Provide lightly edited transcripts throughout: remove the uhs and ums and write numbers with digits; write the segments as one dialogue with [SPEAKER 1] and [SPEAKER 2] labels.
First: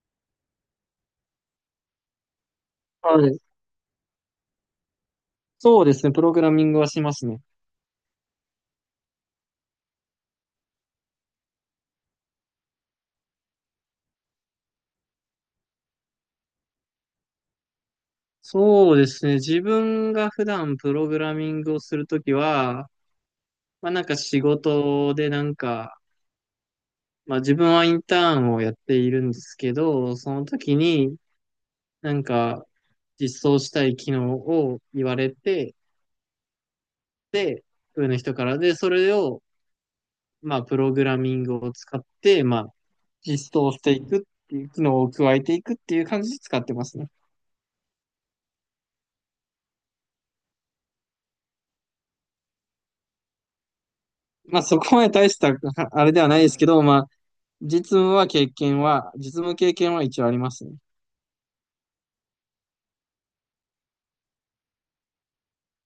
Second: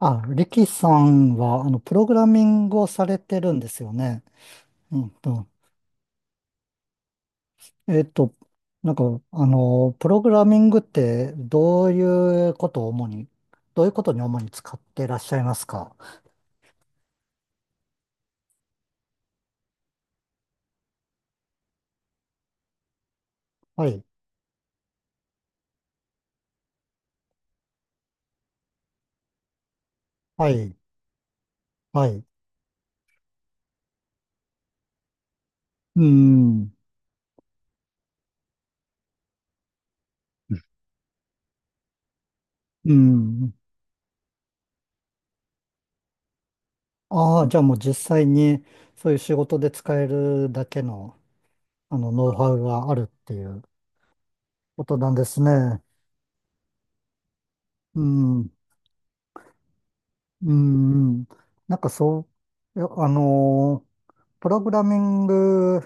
[SPEAKER 1] あ、リキさんは、プログラミングをされ
[SPEAKER 2] はい。
[SPEAKER 1] てるんですよね。うんと、
[SPEAKER 2] そうですね。プログラミングはしますね。
[SPEAKER 1] えっと、なんか、プログラミングって、どういうことに主に使っていらっしゃいますか？
[SPEAKER 2] そうですね。自分が普段プログラミングをするときは、
[SPEAKER 1] は
[SPEAKER 2] まあな
[SPEAKER 1] い、
[SPEAKER 2] んか仕事でなんか、まあ自分はインターンをやっているんですけど、その
[SPEAKER 1] はい、
[SPEAKER 2] 時に
[SPEAKER 1] は
[SPEAKER 2] なん
[SPEAKER 1] い。
[SPEAKER 2] か実装したい機能を言われて、
[SPEAKER 1] うん、
[SPEAKER 2] で、上の人からで、それをまあプログラミングを使って、まあ
[SPEAKER 1] うん。
[SPEAKER 2] 実装していくっていう機能を加えていくっていう感じで使ってますね。
[SPEAKER 1] ああ、じゃあもう実際に、そういう仕事で使えるだけの、ノウハウがあるっていう
[SPEAKER 2] まあそ
[SPEAKER 1] こと
[SPEAKER 2] こま
[SPEAKER 1] な
[SPEAKER 2] で
[SPEAKER 1] んで
[SPEAKER 2] 大し
[SPEAKER 1] す
[SPEAKER 2] た
[SPEAKER 1] ね。
[SPEAKER 2] あれではないですけど、まあ
[SPEAKER 1] うん、うん、
[SPEAKER 2] 実務経験は一応ありま
[SPEAKER 1] う
[SPEAKER 2] すね。
[SPEAKER 1] ん。なんかそいやプログラミング、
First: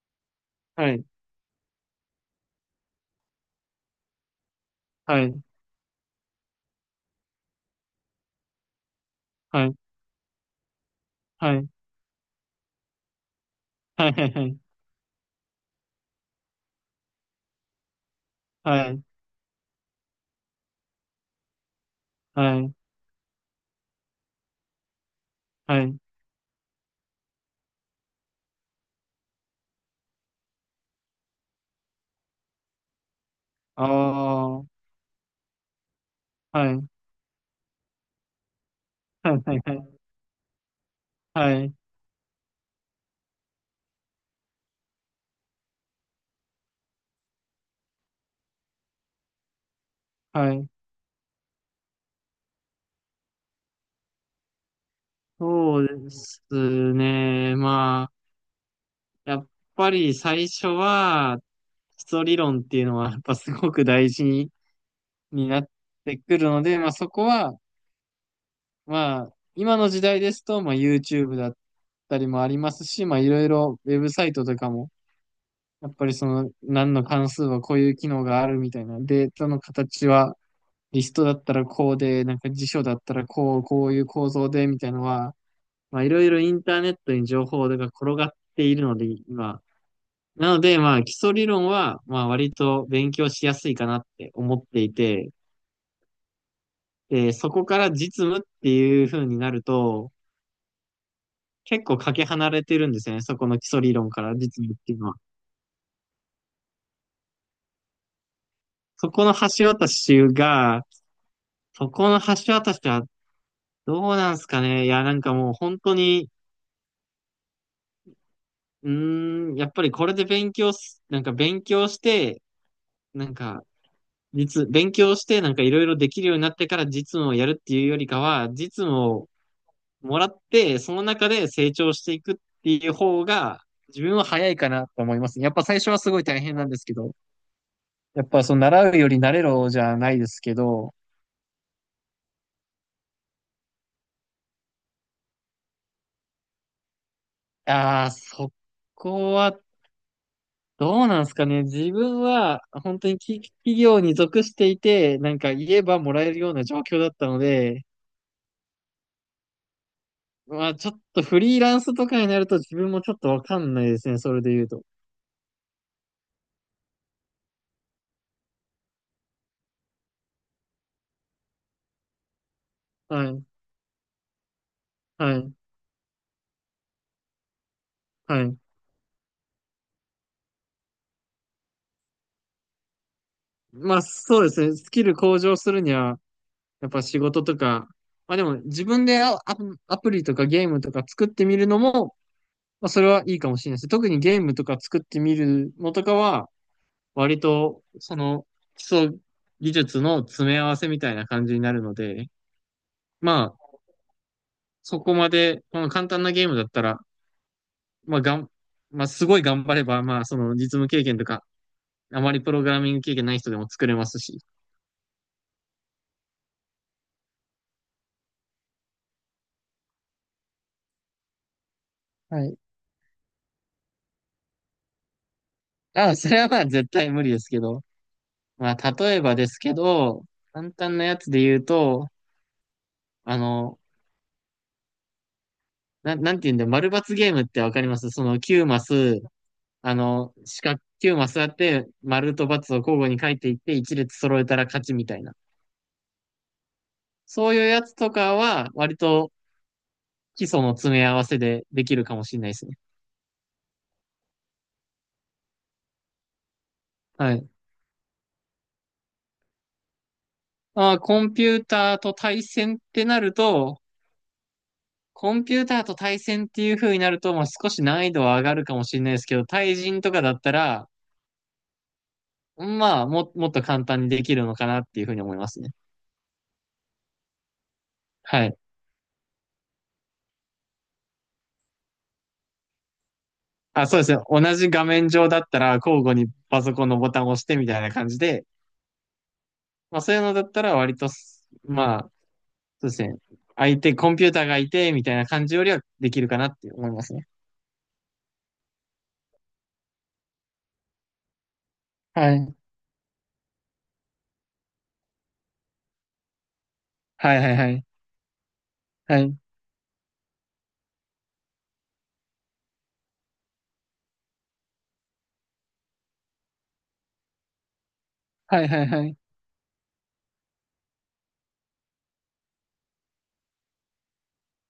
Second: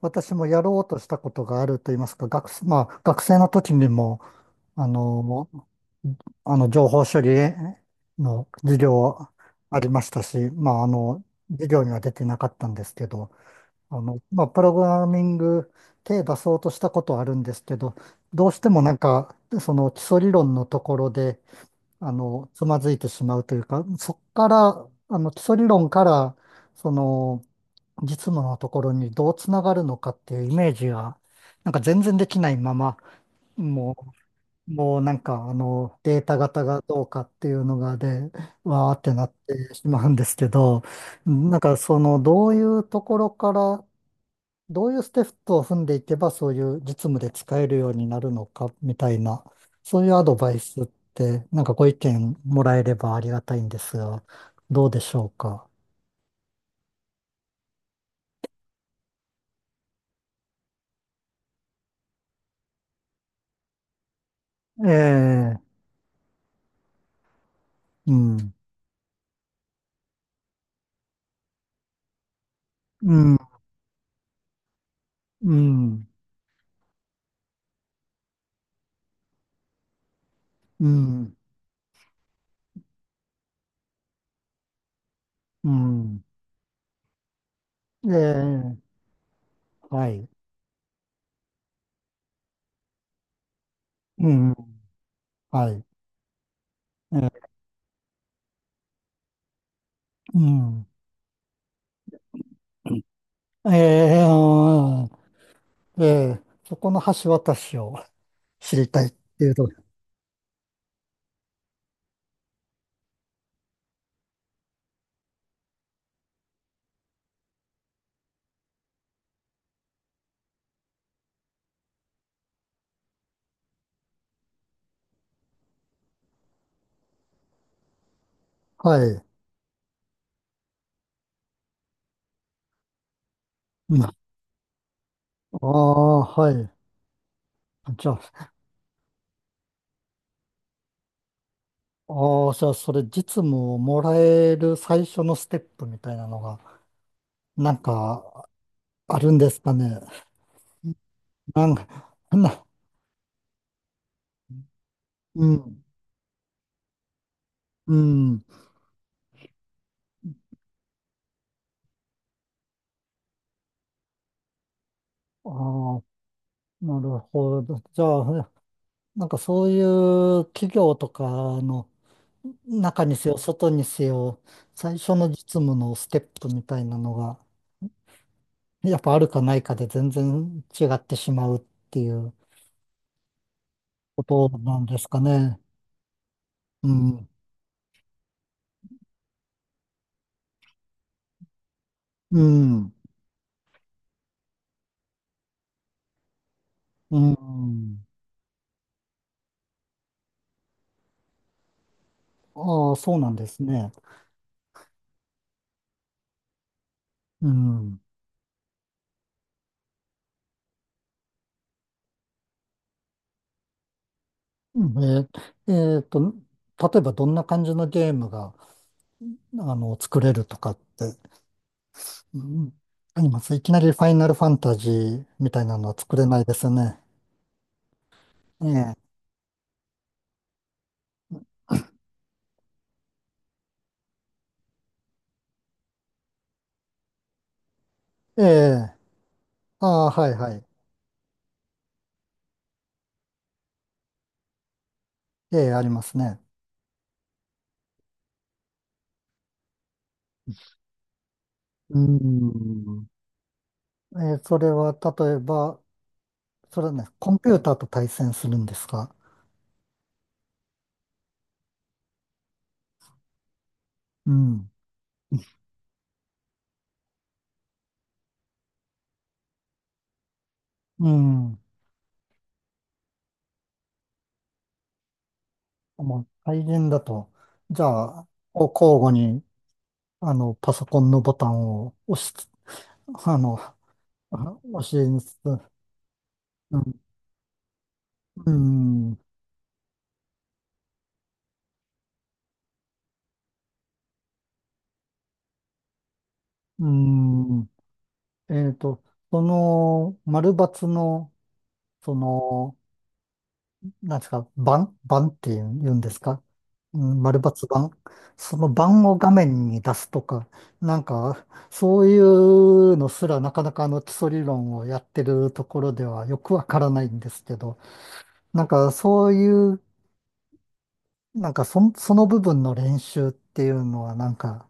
[SPEAKER 1] 私もやろう
[SPEAKER 2] は
[SPEAKER 1] と
[SPEAKER 2] い、
[SPEAKER 1] したことがあると言いますか、学生の時にも、あ
[SPEAKER 2] はい、
[SPEAKER 1] の、情報処理の授業
[SPEAKER 2] はい、
[SPEAKER 1] ありましたし、
[SPEAKER 2] は
[SPEAKER 1] 授
[SPEAKER 2] い、
[SPEAKER 1] 業には出てなかったんですけど、
[SPEAKER 2] はい、はい、
[SPEAKER 1] プログラミング手出そうとしたことはあるんですけど、どうしても
[SPEAKER 2] はい、
[SPEAKER 1] その基礎理論のところで、
[SPEAKER 2] は
[SPEAKER 1] つ
[SPEAKER 2] い、
[SPEAKER 1] まずいてしまうというか、そっから、基礎理
[SPEAKER 2] は
[SPEAKER 1] 論
[SPEAKER 2] い、
[SPEAKER 1] から、その、実務のところにどうつながるのかっていうイメージが、なんか全然できないまま、
[SPEAKER 2] あ
[SPEAKER 1] も
[SPEAKER 2] あ、はい、
[SPEAKER 1] もう、データ型
[SPEAKER 2] は
[SPEAKER 1] が
[SPEAKER 2] い、
[SPEAKER 1] どうかっていうのがで、わーってなっ
[SPEAKER 2] は
[SPEAKER 1] てし
[SPEAKER 2] い、
[SPEAKER 1] まうんですけど、
[SPEAKER 2] はい、
[SPEAKER 1] どういうところから、どういうステップを踏んでいけば、そういう実務で使えるようになるのか、みたいな、そういうアドバ
[SPEAKER 2] は
[SPEAKER 1] イ
[SPEAKER 2] い、
[SPEAKER 1] スって、ご意見もらえればありがたいんですが、どうでしょうか。
[SPEAKER 2] そうですね。まあ、やっぱり最初は、基礎理論っていうのは、やっぱすごく大事
[SPEAKER 1] え
[SPEAKER 2] になっ
[SPEAKER 1] え、
[SPEAKER 2] てくるので、まあそこは、
[SPEAKER 1] うん、
[SPEAKER 2] まあ、今の時代ですと、まあ YouTube だったりもありますし、
[SPEAKER 1] う
[SPEAKER 2] まあい
[SPEAKER 1] ん、
[SPEAKER 2] ろいろウェブサイトとかも、
[SPEAKER 1] う
[SPEAKER 2] やっ
[SPEAKER 1] ん。
[SPEAKER 2] ぱりその何の関数はこういう機能があるみたいな、データの形は
[SPEAKER 1] う
[SPEAKER 2] リストだ
[SPEAKER 1] ん、
[SPEAKER 2] ったらこうで、なんか辞書だったらこう、こういう構造でみたいなのは、
[SPEAKER 1] う
[SPEAKER 2] まあいろ
[SPEAKER 1] ん、
[SPEAKER 2] いろインターネットに情報が
[SPEAKER 1] え
[SPEAKER 2] 転がっている
[SPEAKER 1] え、
[SPEAKER 2] ので、今。
[SPEAKER 1] はい、
[SPEAKER 2] なので、まあ基礎理論は、まあ割と勉強しやすいかなっ
[SPEAKER 1] う
[SPEAKER 2] て
[SPEAKER 1] ん、
[SPEAKER 2] 思っていて、
[SPEAKER 1] はい、え
[SPEAKER 2] で、そ
[SPEAKER 1] え、
[SPEAKER 2] こから実務っていう風になると、
[SPEAKER 1] うん、
[SPEAKER 2] 結構かけ離れてるんですよね。そこの基
[SPEAKER 1] え
[SPEAKER 2] 礎理論
[SPEAKER 1] え、
[SPEAKER 2] から実務っていう
[SPEAKER 1] あ
[SPEAKER 2] のは。
[SPEAKER 1] ーええ、そこの橋渡しを知りたい
[SPEAKER 2] そ
[SPEAKER 1] っ
[SPEAKER 2] この
[SPEAKER 1] ていう
[SPEAKER 2] 橋
[SPEAKER 1] と、
[SPEAKER 2] 渡しが、そこの橋渡しはどうなんすかね。いや、なんかもう本当に、うーん、やっぱりこれで勉強す、なんか勉強して、なんか、勉強して、なんかいろいろできるようになってから実務をやるっていうよりかは、実
[SPEAKER 1] は
[SPEAKER 2] 務
[SPEAKER 1] い、
[SPEAKER 2] をもらって、その中で成長していくっていう方が、
[SPEAKER 1] う
[SPEAKER 2] 自
[SPEAKER 1] ん、あ
[SPEAKER 2] 分は早いかなと思いますね。やっぱ
[SPEAKER 1] あ、
[SPEAKER 2] 最初はすごい大
[SPEAKER 1] は
[SPEAKER 2] 変なん
[SPEAKER 1] い、
[SPEAKER 2] ですけど、
[SPEAKER 1] じゃ
[SPEAKER 2] やっ
[SPEAKER 1] あ、
[SPEAKER 2] ぱその習うより慣れろじゃないですけど、
[SPEAKER 1] ああ、じゃあ、それ実務をもらえる最初のステップみたいなのが、なん
[SPEAKER 2] ああ、
[SPEAKER 1] か
[SPEAKER 2] そ
[SPEAKER 1] ある
[SPEAKER 2] こ
[SPEAKER 1] んで
[SPEAKER 2] は
[SPEAKER 1] すかね。
[SPEAKER 2] どうなんですかね。
[SPEAKER 1] なんか、
[SPEAKER 2] 自分は
[SPEAKER 1] な、
[SPEAKER 2] 本当に企業に属していて、なん
[SPEAKER 1] う
[SPEAKER 2] か言え
[SPEAKER 1] ん、
[SPEAKER 2] ばもらえるような状況だったので、
[SPEAKER 1] うん、
[SPEAKER 2] まあちょっとフリーランスとかになると自分もちょっとわかんないですね。それで言うと。
[SPEAKER 1] ああ、なるほど。じゃあ、そういう企業とかの中に
[SPEAKER 2] は
[SPEAKER 1] せよ、
[SPEAKER 2] い。
[SPEAKER 1] 外にせよ、最初の
[SPEAKER 2] は
[SPEAKER 1] 実
[SPEAKER 2] い。
[SPEAKER 1] 務のステップみたいなのが、
[SPEAKER 2] はい。
[SPEAKER 1] やっぱあるかないかで全然違ってしまうっていう
[SPEAKER 2] まあ
[SPEAKER 1] こ
[SPEAKER 2] そうで
[SPEAKER 1] と
[SPEAKER 2] すね。
[SPEAKER 1] なん
[SPEAKER 2] ス
[SPEAKER 1] で
[SPEAKER 2] キ
[SPEAKER 1] す
[SPEAKER 2] ル
[SPEAKER 1] か
[SPEAKER 2] 向上
[SPEAKER 1] ね。
[SPEAKER 2] するには、や
[SPEAKER 1] う
[SPEAKER 2] っぱ仕
[SPEAKER 1] ん。
[SPEAKER 2] 事とか、まあでも自分でアプリとかゲームとか作ってみるのも、
[SPEAKER 1] う
[SPEAKER 2] まあ
[SPEAKER 1] ん。
[SPEAKER 2] それはいいかもしれないです。特にゲームとか作ってみるのとかは、
[SPEAKER 1] う
[SPEAKER 2] 割と、
[SPEAKER 1] ん。
[SPEAKER 2] その、基礎技術の詰め合わせみたいな感じになるので、
[SPEAKER 1] ああ、そうなんで
[SPEAKER 2] ま
[SPEAKER 1] す
[SPEAKER 2] あ、
[SPEAKER 1] ね。
[SPEAKER 2] そこまで、この簡単なゲームだったら、
[SPEAKER 1] うん。
[SPEAKER 2] まあ、がん、まあ、すごい頑張れば、まあ、その、実務経験とか、あまりプログラミング経験ない人でも作れますし。
[SPEAKER 1] えー、えーと、例えばどんな感じのゲームが、作れるとかって、う
[SPEAKER 2] はい。
[SPEAKER 1] ん、あります。いきなりファイナルファンタジーみたいなのは作
[SPEAKER 2] あ、
[SPEAKER 1] れ
[SPEAKER 2] そ
[SPEAKER 1] な
[SPEAKER 2] れ
[SPEAKER 1] い
[SPEAKER 2] は
[SPEAKER 1] で
[SPEAKER 2] ま
[SPEAKER 1] す
[SPEAKER 2] あ、
[SPEAKER 1] よ
[SPEAKER 2] 絶
[SPEAKER 1] ね。
[SPEAKER 2] 対無理ですけど。
[SPEAKER 1] え
[SPEAKER 2] まあ、
[SPEAKER 1] え、
[SPEAKER 2] 例えばですけど、簡単なやつで言うと、あの、なんて言うんだ、丸×ゲームってわかりますその
[SPEAKER 1] え
[SPEAKER 2] 9マ
[SPEAKER 1] え、
[SPEAKER 2] ス、
[SPEAKER 1] あ
[SPEAKER 2] あ
[SPEAKER 1] あ、はい
[SPEAKER 2] の、
[SPEAKER 1] は
[SPEAKER 2] 四
[SPEAKER 1] い。
[SPEAKER 2] 角9マスやって、丸と×を交互に書いていって、一列揃えたら勝ちみたいな。
[SPEAKER 1] ええ、ありますね。
[SPEAKER 2] そういうやつとかは、割と基礎の詰め合わせでできるかもしれな
[SPEAKER 1] う
[SPEAKER 2] いですね。
[SPEAKER 1] ん。ええ、それはね、コ
[SPEAKER 2] は
[SPEAKER 1] ン
[SPEAKER 2] い。
[SPEAKER 1] ピューターと対戦するんですか？
[SPEAKER 2] まあー、コンピューターと対戦ってなると、
[SPEAKER 1] うん、
[SPEAKER 2] コンピューターと対戦っていう風になると、まあ、少し難易度は上がるかもしれないですけど、対人とかだったら、
[SPEAKER 1] うん。
[SPEAKER 2] まあ、もっと簡単にできるのかなっていう風に思いますね。
[SPEAKER 1] もう、対人だと、じゃあ、
[SPEAKER 2] はい。
[SPEAKER 1] こう交互に、パソコンのボタンをあの、
[SPEAKER 2] あ、そうですね。同じ
[SPEAKER 1] 押
[SPEAKER 2] 画
[SPEAKER 1] し
[SPEAKER 2] 面上
[SPEAKER 1] つ
[SPEAKER 2] だった
[SPEAKER 1] つ、
[SPEAKER 2] ら、交互にパソ
[SPEAKER 1] う
[SPEAKER 2] コンの
[SPEAKER 1] ん、
[SPEAKER 2] ボタンを押してみたいな感じで、
[SPEAKER 1] うん、
[SPEAKER 2] まあそういうのだったら割とす、まあ、そうですね。相手、コンピューターがいて、みたいな感じよりはできるかなって
[SPEAKER 1] う
[SPEAKER 2] 思いますね。
[SPEAKER 1] ん。えっと、その、丸抜の、そ
[SPEAKER 2] はい。
[SPEAKER 1] の、なんですか、盤って言うんですか、うん、
[SPEAKER 2] はい
[SPEAKER 1] 丸
[SPEAKER 2] はい
[SPEAKER 1] 抜
[SPEAKER 2] はい。
[SPEAKER 1] 盤。その盤を
[SPEAKER 2] は
[SPEAKER 1] 画
[SPEAKER 2] い。
[SPEAKER 1] 面に出すとか、なんか、そういうのすらなかなか基礎理論をやってるところではよくわからないんですけど、
[SPEAKER 2] は
[SPEAKER 1] なん
[SPEAKER 2] いはい
[SPEAKER 1] か
[SPEAKER 2] はい。
[SPEAKER 1] そういう、なんかそ、その部分の練習っていうのは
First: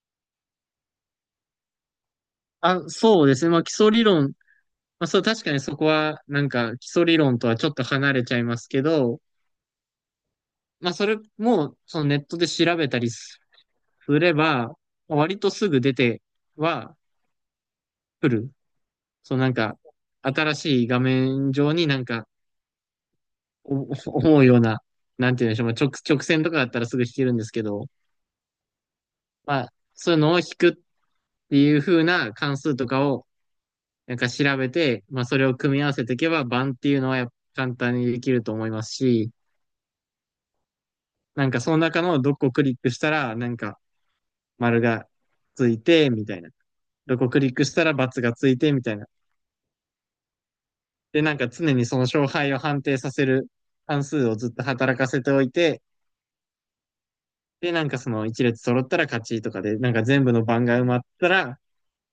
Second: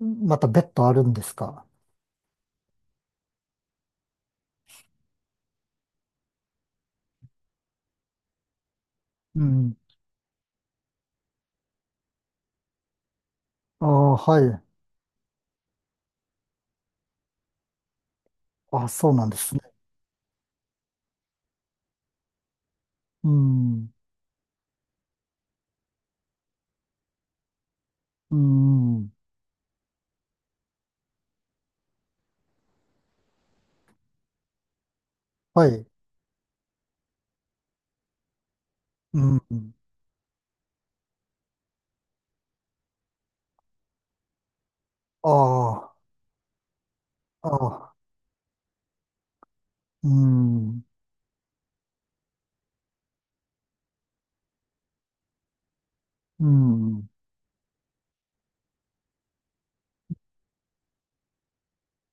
[SPEAKER 1] また別途あるんですか？
[SPEAKER 2] あ、そうですね。まあ基礎理論。まあそう、確かにそこは、なんか基礎理論とはちょっと離れちゃいますけど、
[SPEAKER 1] うん。
[SPEAKER 2] まあそれも、そのネットで調べたりす
[SPEAKER 1] ああ、
[SPEAKER 2] れ
[SPEAKER 1] はい。
[SPEAKER 2] ば、割とすぐ出ては来る。
[SPEAKER 1] あ、そうなん
[SPEAKER 2] そ
[SPEAKER 1] で
[SPEAKER 2] うなん
[SPEAKER 1] すね。
[SPEAKER 2] か、新しい画面上になんか、
[SPEAKER 1] うん。
[SPEAKER 2] お 思うような、なんて言うんでしょう、まあ、直線とかだったらすぐ弾けるんですけど、
[SPEAKER 1] うん。
[SPEAKER 2] まあ、そういうのを弾くっていう風な関数とかを、なんか調べて、まあ、それを
[SPEAKER 1] は
[SPEAKER 2] 組み
[SPEAKER 1] い。
[SPEAKER 2] 合わせていけば、盤っていうのはやっぱ簡単にできると思いますし、
[SPEAKER 1] うん。
[SPEAKER 2] なんかその中のどこをクリックしたら、なんか丸がつい
[SPEAKER 1] あ
[SPEAKER 2] て、みたいな。どこク
[SPEAKER 1] あ、
[SPEAKER 2] リッ
[SPEAKER 1] あ
[SPEAKER 2] クしたら
[SPEAKER 1] あ、
[SPEAKER 2] ×がついて、みたいな。
[SPEAKER 1] うん。
[SPEAKER 2] で、なんか常にその勝敗を判定させる関数をずっと働かせておいて、
[SPEAKER 1] うん、うん、
[SPEAKER 2] で、なんかその一列揃ったら勝ちとかで、なんか全部の番が埋まったら、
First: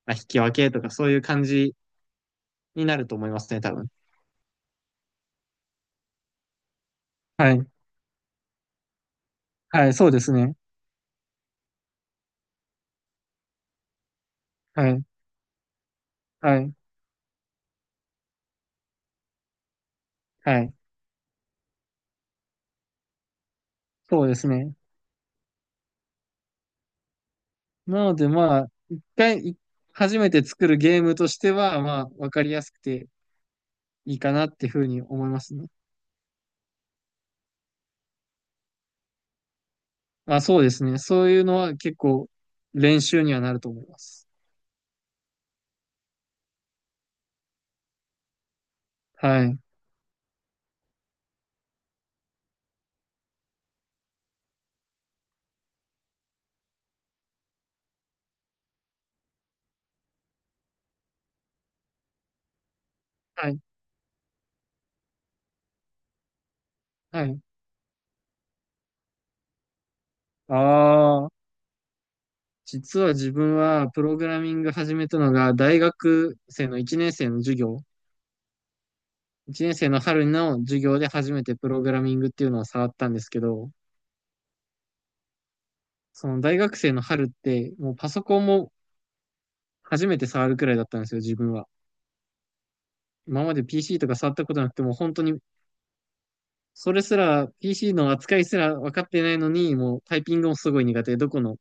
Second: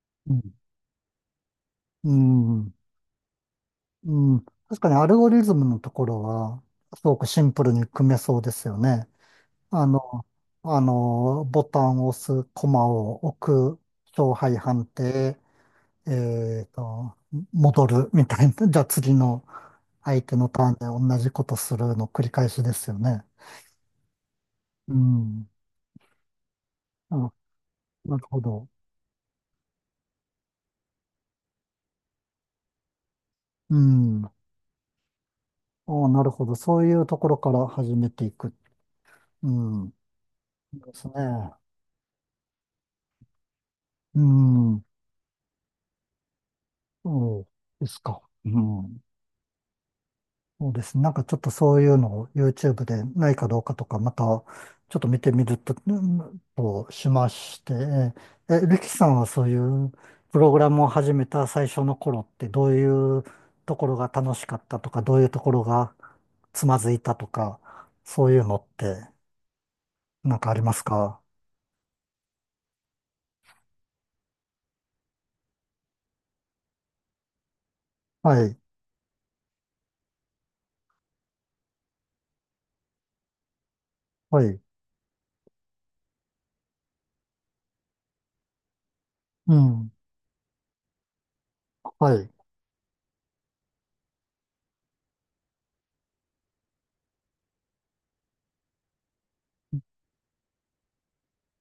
[SPEAKER 2] まあ、引き分けとかそういう感じ
[SPEAKER 1] うん、
[SPEAKER 2] になると思いますね、多分。
[SPEAKER 1] うん。確かにアルゴリズムのところは、すごくシン
[SPEAKER 2] は
[SPEAKER 1] プ
[SPEAKER 2] い。
[SPEAKER 1] ルに組めそうですよね。あ
[SPEAKER 2] はい、そうで
[SPEAKER 1] の、
[SPEAKER 2] すね。
[SPEAKER 1] ボタンを押す、コマを置く、勝敗判
[SPEAKER 2] はい。
[SPEAKER 1] 定、
[SPEAKER 2] は
[SPEAKER 1] えっ
[SPEAKER 2] い。
[SPEAKER 1] と、戻るみたいな。じゃあ次の相手の
[SPEAKER 2] は
[SPEAKER 1] ター
[SPEAKER 2] い。
[SPEAKER 1] ンで同じことするの繰り返しですよね。
[SPEAKER 2] そうですね。
[SPEAKER 1] うん。あ、
[SPEAKER 2] なの
[SPEAKER 1] なる
[SPEAKER 2] で
[SPEAKER 1] ほ
[SPEAKER 2] ま
[SPEAKER 1] ど。
[SPEAKER 2] あ、一回、い初めて作るゲームとしては、まあ、わかりやすくて
[SPEAKER 1] う
[SPEAKER 2] いい
[SPEAKER 1] ん。
[SPEAKER 2] か
[SPEAKER 1] あ
[SPEAKER 2] なっていうふうに思いますね。
[SPEAKER 1] あ、なるほど。そういうところから始めていく。うん。
[SPEAKER 2] まあそうです
[SPEAKER 1] で
[SPEAKER 2] ね。
[SPEAKER 1] すね。
[SPEAKER 2] そういうのは結構練習にはなると思いま
[SPEAKER 1] う
[SPEAKER 2] す。
[SPEAKER 1] ん。そうですか。うん。
[SPEAKER 2] はい。
[SPEAKER 1] そうですね。ちょっとそういうのを YouTube でないかどうかとか、またちょっと見てみると、うんとしまして、え、リキさんはそういうプログラムを始めた最初の頃ってどういう
[SPEAKER 2] はい。
[SPEAKER 1] ところが楽しかったとか、どういうところがつまずいた
[SPEAKER 2] は
[SPEAKER 1] と
[SPEAKER 2] い。
[SPEAKER 1] か、そういうのってありますか？
[SPEAKER 2] ああ。実は自分はプログラミング始めたのが大学生の1年生の授業、
[SPEAKER 1] はい、
[SPEAKER 2] 1年生の春の授業で初めてプログラミングっていうのを触ったんですけど、
[SPEAKER 1] はい、
[SPEAKER 2] その大学生の春ってもうパソコンも
[SPEAKER 1] うん、
[SPEAKER 2] 初めて触るくらいだったんですよ、自分は。
[SPEAKER 1] はい、
[SPEAKER 2] 今まで PC とか触ったことなくても本当にそれすら PC の扱いすら分かってないのにもうタイピングもすごい苦手で、どこの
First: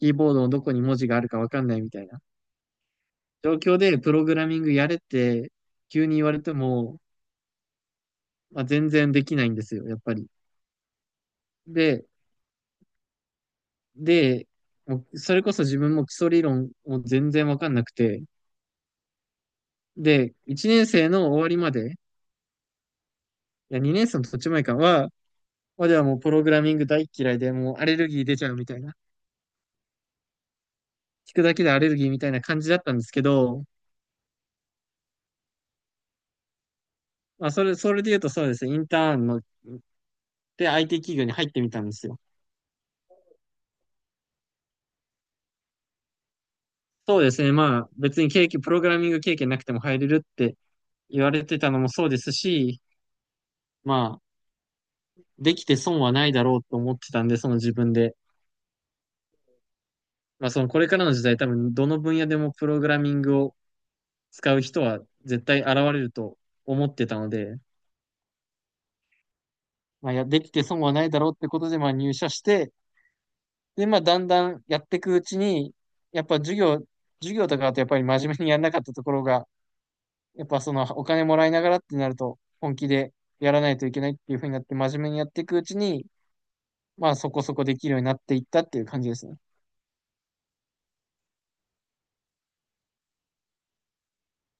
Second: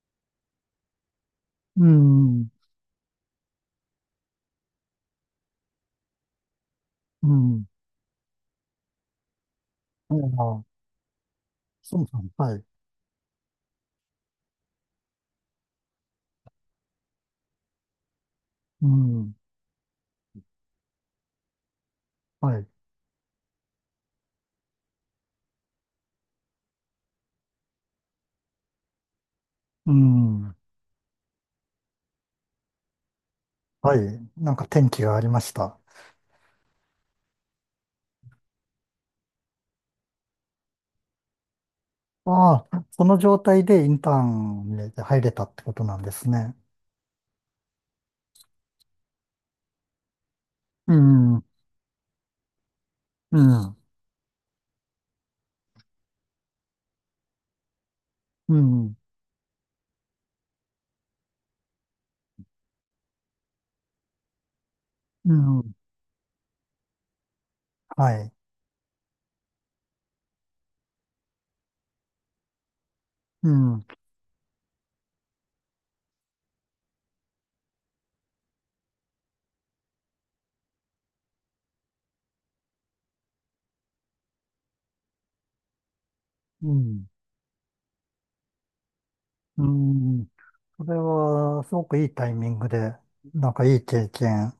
[SPEAKER 2] キーボードのどこに文字があるか分かんない
[SPEAKER 1] う
[SPEAKER 2] みたいな
[SPEAKER 1] ん、
[SPEAKER 2] 状況でプログラミングやれって急に言われても
[SPEAKER 1] うん、
[SPEAKER 2] まあ、全然できないんですよ、やっぱ
[SPEAKER 1] あ
[SPEAKER 2] り。
[SPEAKER 1] あ、そ
[SPEAKER 2] で、
[SPEAKER 1] うそう、はい、
[SPEAKER 2] で、もうそれこそ自分も基礎理論も全然わかんなくて、
[SPEAKER 1] うん、
[SPEAKER 2] で、1年生の終わりまで、
[SPEAKER 1] はい。
[SPEAKER 2] いや、2年生の途中前かは、まではもうプログラミング大嫌いで、もうアレルギー出ちゃうみたいな、
[SPEAKER 1] うん。
[SPEAKER 2] 聞くだけでアレルギーみたいな感じだったんですけど、
[SPEAKER 1] はい。転機がありました？
[SPEAKER 2] まあ、それで言うとそうですね、インターンの、で IT 企業に入ってみたんですよ。
[SPEAKER 1] ああ、その状態でインターンに入れたってことなんですね。
[SPEAKER 2] そうですね、まあ、別にプログラミング経験なくても入れるって
[SPEAKER 1] う
[SPEAKER 2] 言わ
[SPEAKER 1] ん。う
[SPEAKER 2] れ
[SPEAKER 1] ん。
[SPEAKER 2] てたのもそうですし、まあ、できて損はないだろうと思ってたんで、その自分で。
[SPEAKER 1] うん。
[SPEAKER 2] まあ、そのこれからの時代、多分どの分野でもプログラミングを使う人は
[SPEAKER 1] う
[SPEAKER 2] 絶対
[SPEAKER 1] ん。
[SPEAKER 2] 現れると思ってたので、
[SPEAKER 1] はい。
[SPEAKER 2] まあ、できて損はないだろうってことで、まあ、入社して、
[SPEAKER 1] うん。
[SPEAKER 2] で、まあ、だんだんやっていくうちに、やっぱ授業、授業とかだとやっぱり真面目にやらなかったところが、やっぱそのお金もらいながらってなると、本気でやらないといけないっていう風になって、真面目にやっていくうちに、
[SPEAKER 1] うん。
[SPEAKER 2] まあ、そこそこできるようになっていったっていう感じですね。
[SPEAKER 1] うん。それは、すごくいいタイミングで、いい経験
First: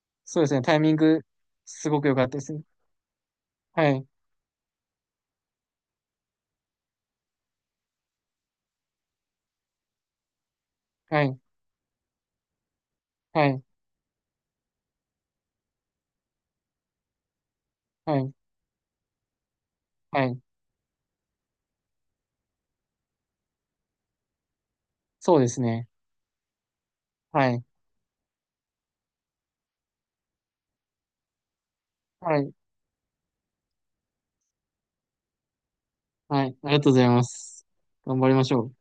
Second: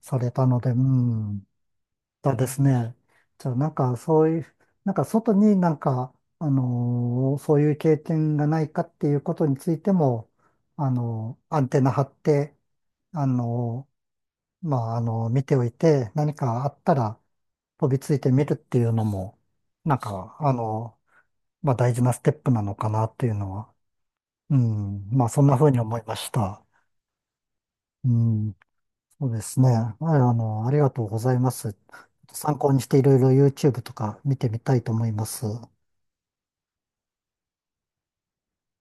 [SPEAKER 1] され
[SPEAKER 2] そう
[SPEAKER 1] た
[SPEAKER 2] です
[SPEAKER 1] の
[SPEAKER 2] ね、
[SPEAKER 1] で、う
[SPEAKER 2] タイミング、
[SPEAKER 1] ん。
[SPEAKER 2] すごく良かっ
[SPEAKER 1] そう
[SPEAKER 2] たで
[SPEAKER 1] で
[SPEAKER 2] す
[SPEAKER 1] す
[SPEAKER 2] ね。
[SPEAKER 1] ね。じゃあ、なん
[SPEAKER 2] は
[SPEAKER 1] か、
[SPEAKER 2] い、
[SPEAKER 1] そういう、なんか、外にそういう経験がないかっていうことについても、
[SPEAKER 2] はい、
[SPEAKER 1] アンテナ張って、あ
[SPEAKER 2] はい、
[SPEAKER 1] のまあ、見ておいて、何かあったら飛びつ
[SPEAKER 2] は
[SPEAKER 1] いて
[SPEAKER 2] い、
[SPEAKER 1] みるっていうのも、なん
[SPEAKER 2] は
[SPEAKER 1] か、
[SPEAKER 2] い。
[SPEAKER 1] あのまあ、大事なステップなのかなっていうのは、うん、まあ、
[SPEAKER 2] そう
[SPEAKER 1] そん
[SPEAKER 2] で
[SPEAKER 1] な
[SPEAKER 2] す
[SPEAKER 1] 風に
[SPEAKER 2] ね。
[SPEAKER 1] 思いました。
[SPEAKER 2] はい、
[SPEAKER 1] うん。そうですね。ありがとうございます。
[SPEAKER 2] はい、
[SPEAKER 1] 参考にしていろいろ YouTube とか見てみたいと思います。
[SPEAKER 2] はい。ありがとうございます。頑張りましょう。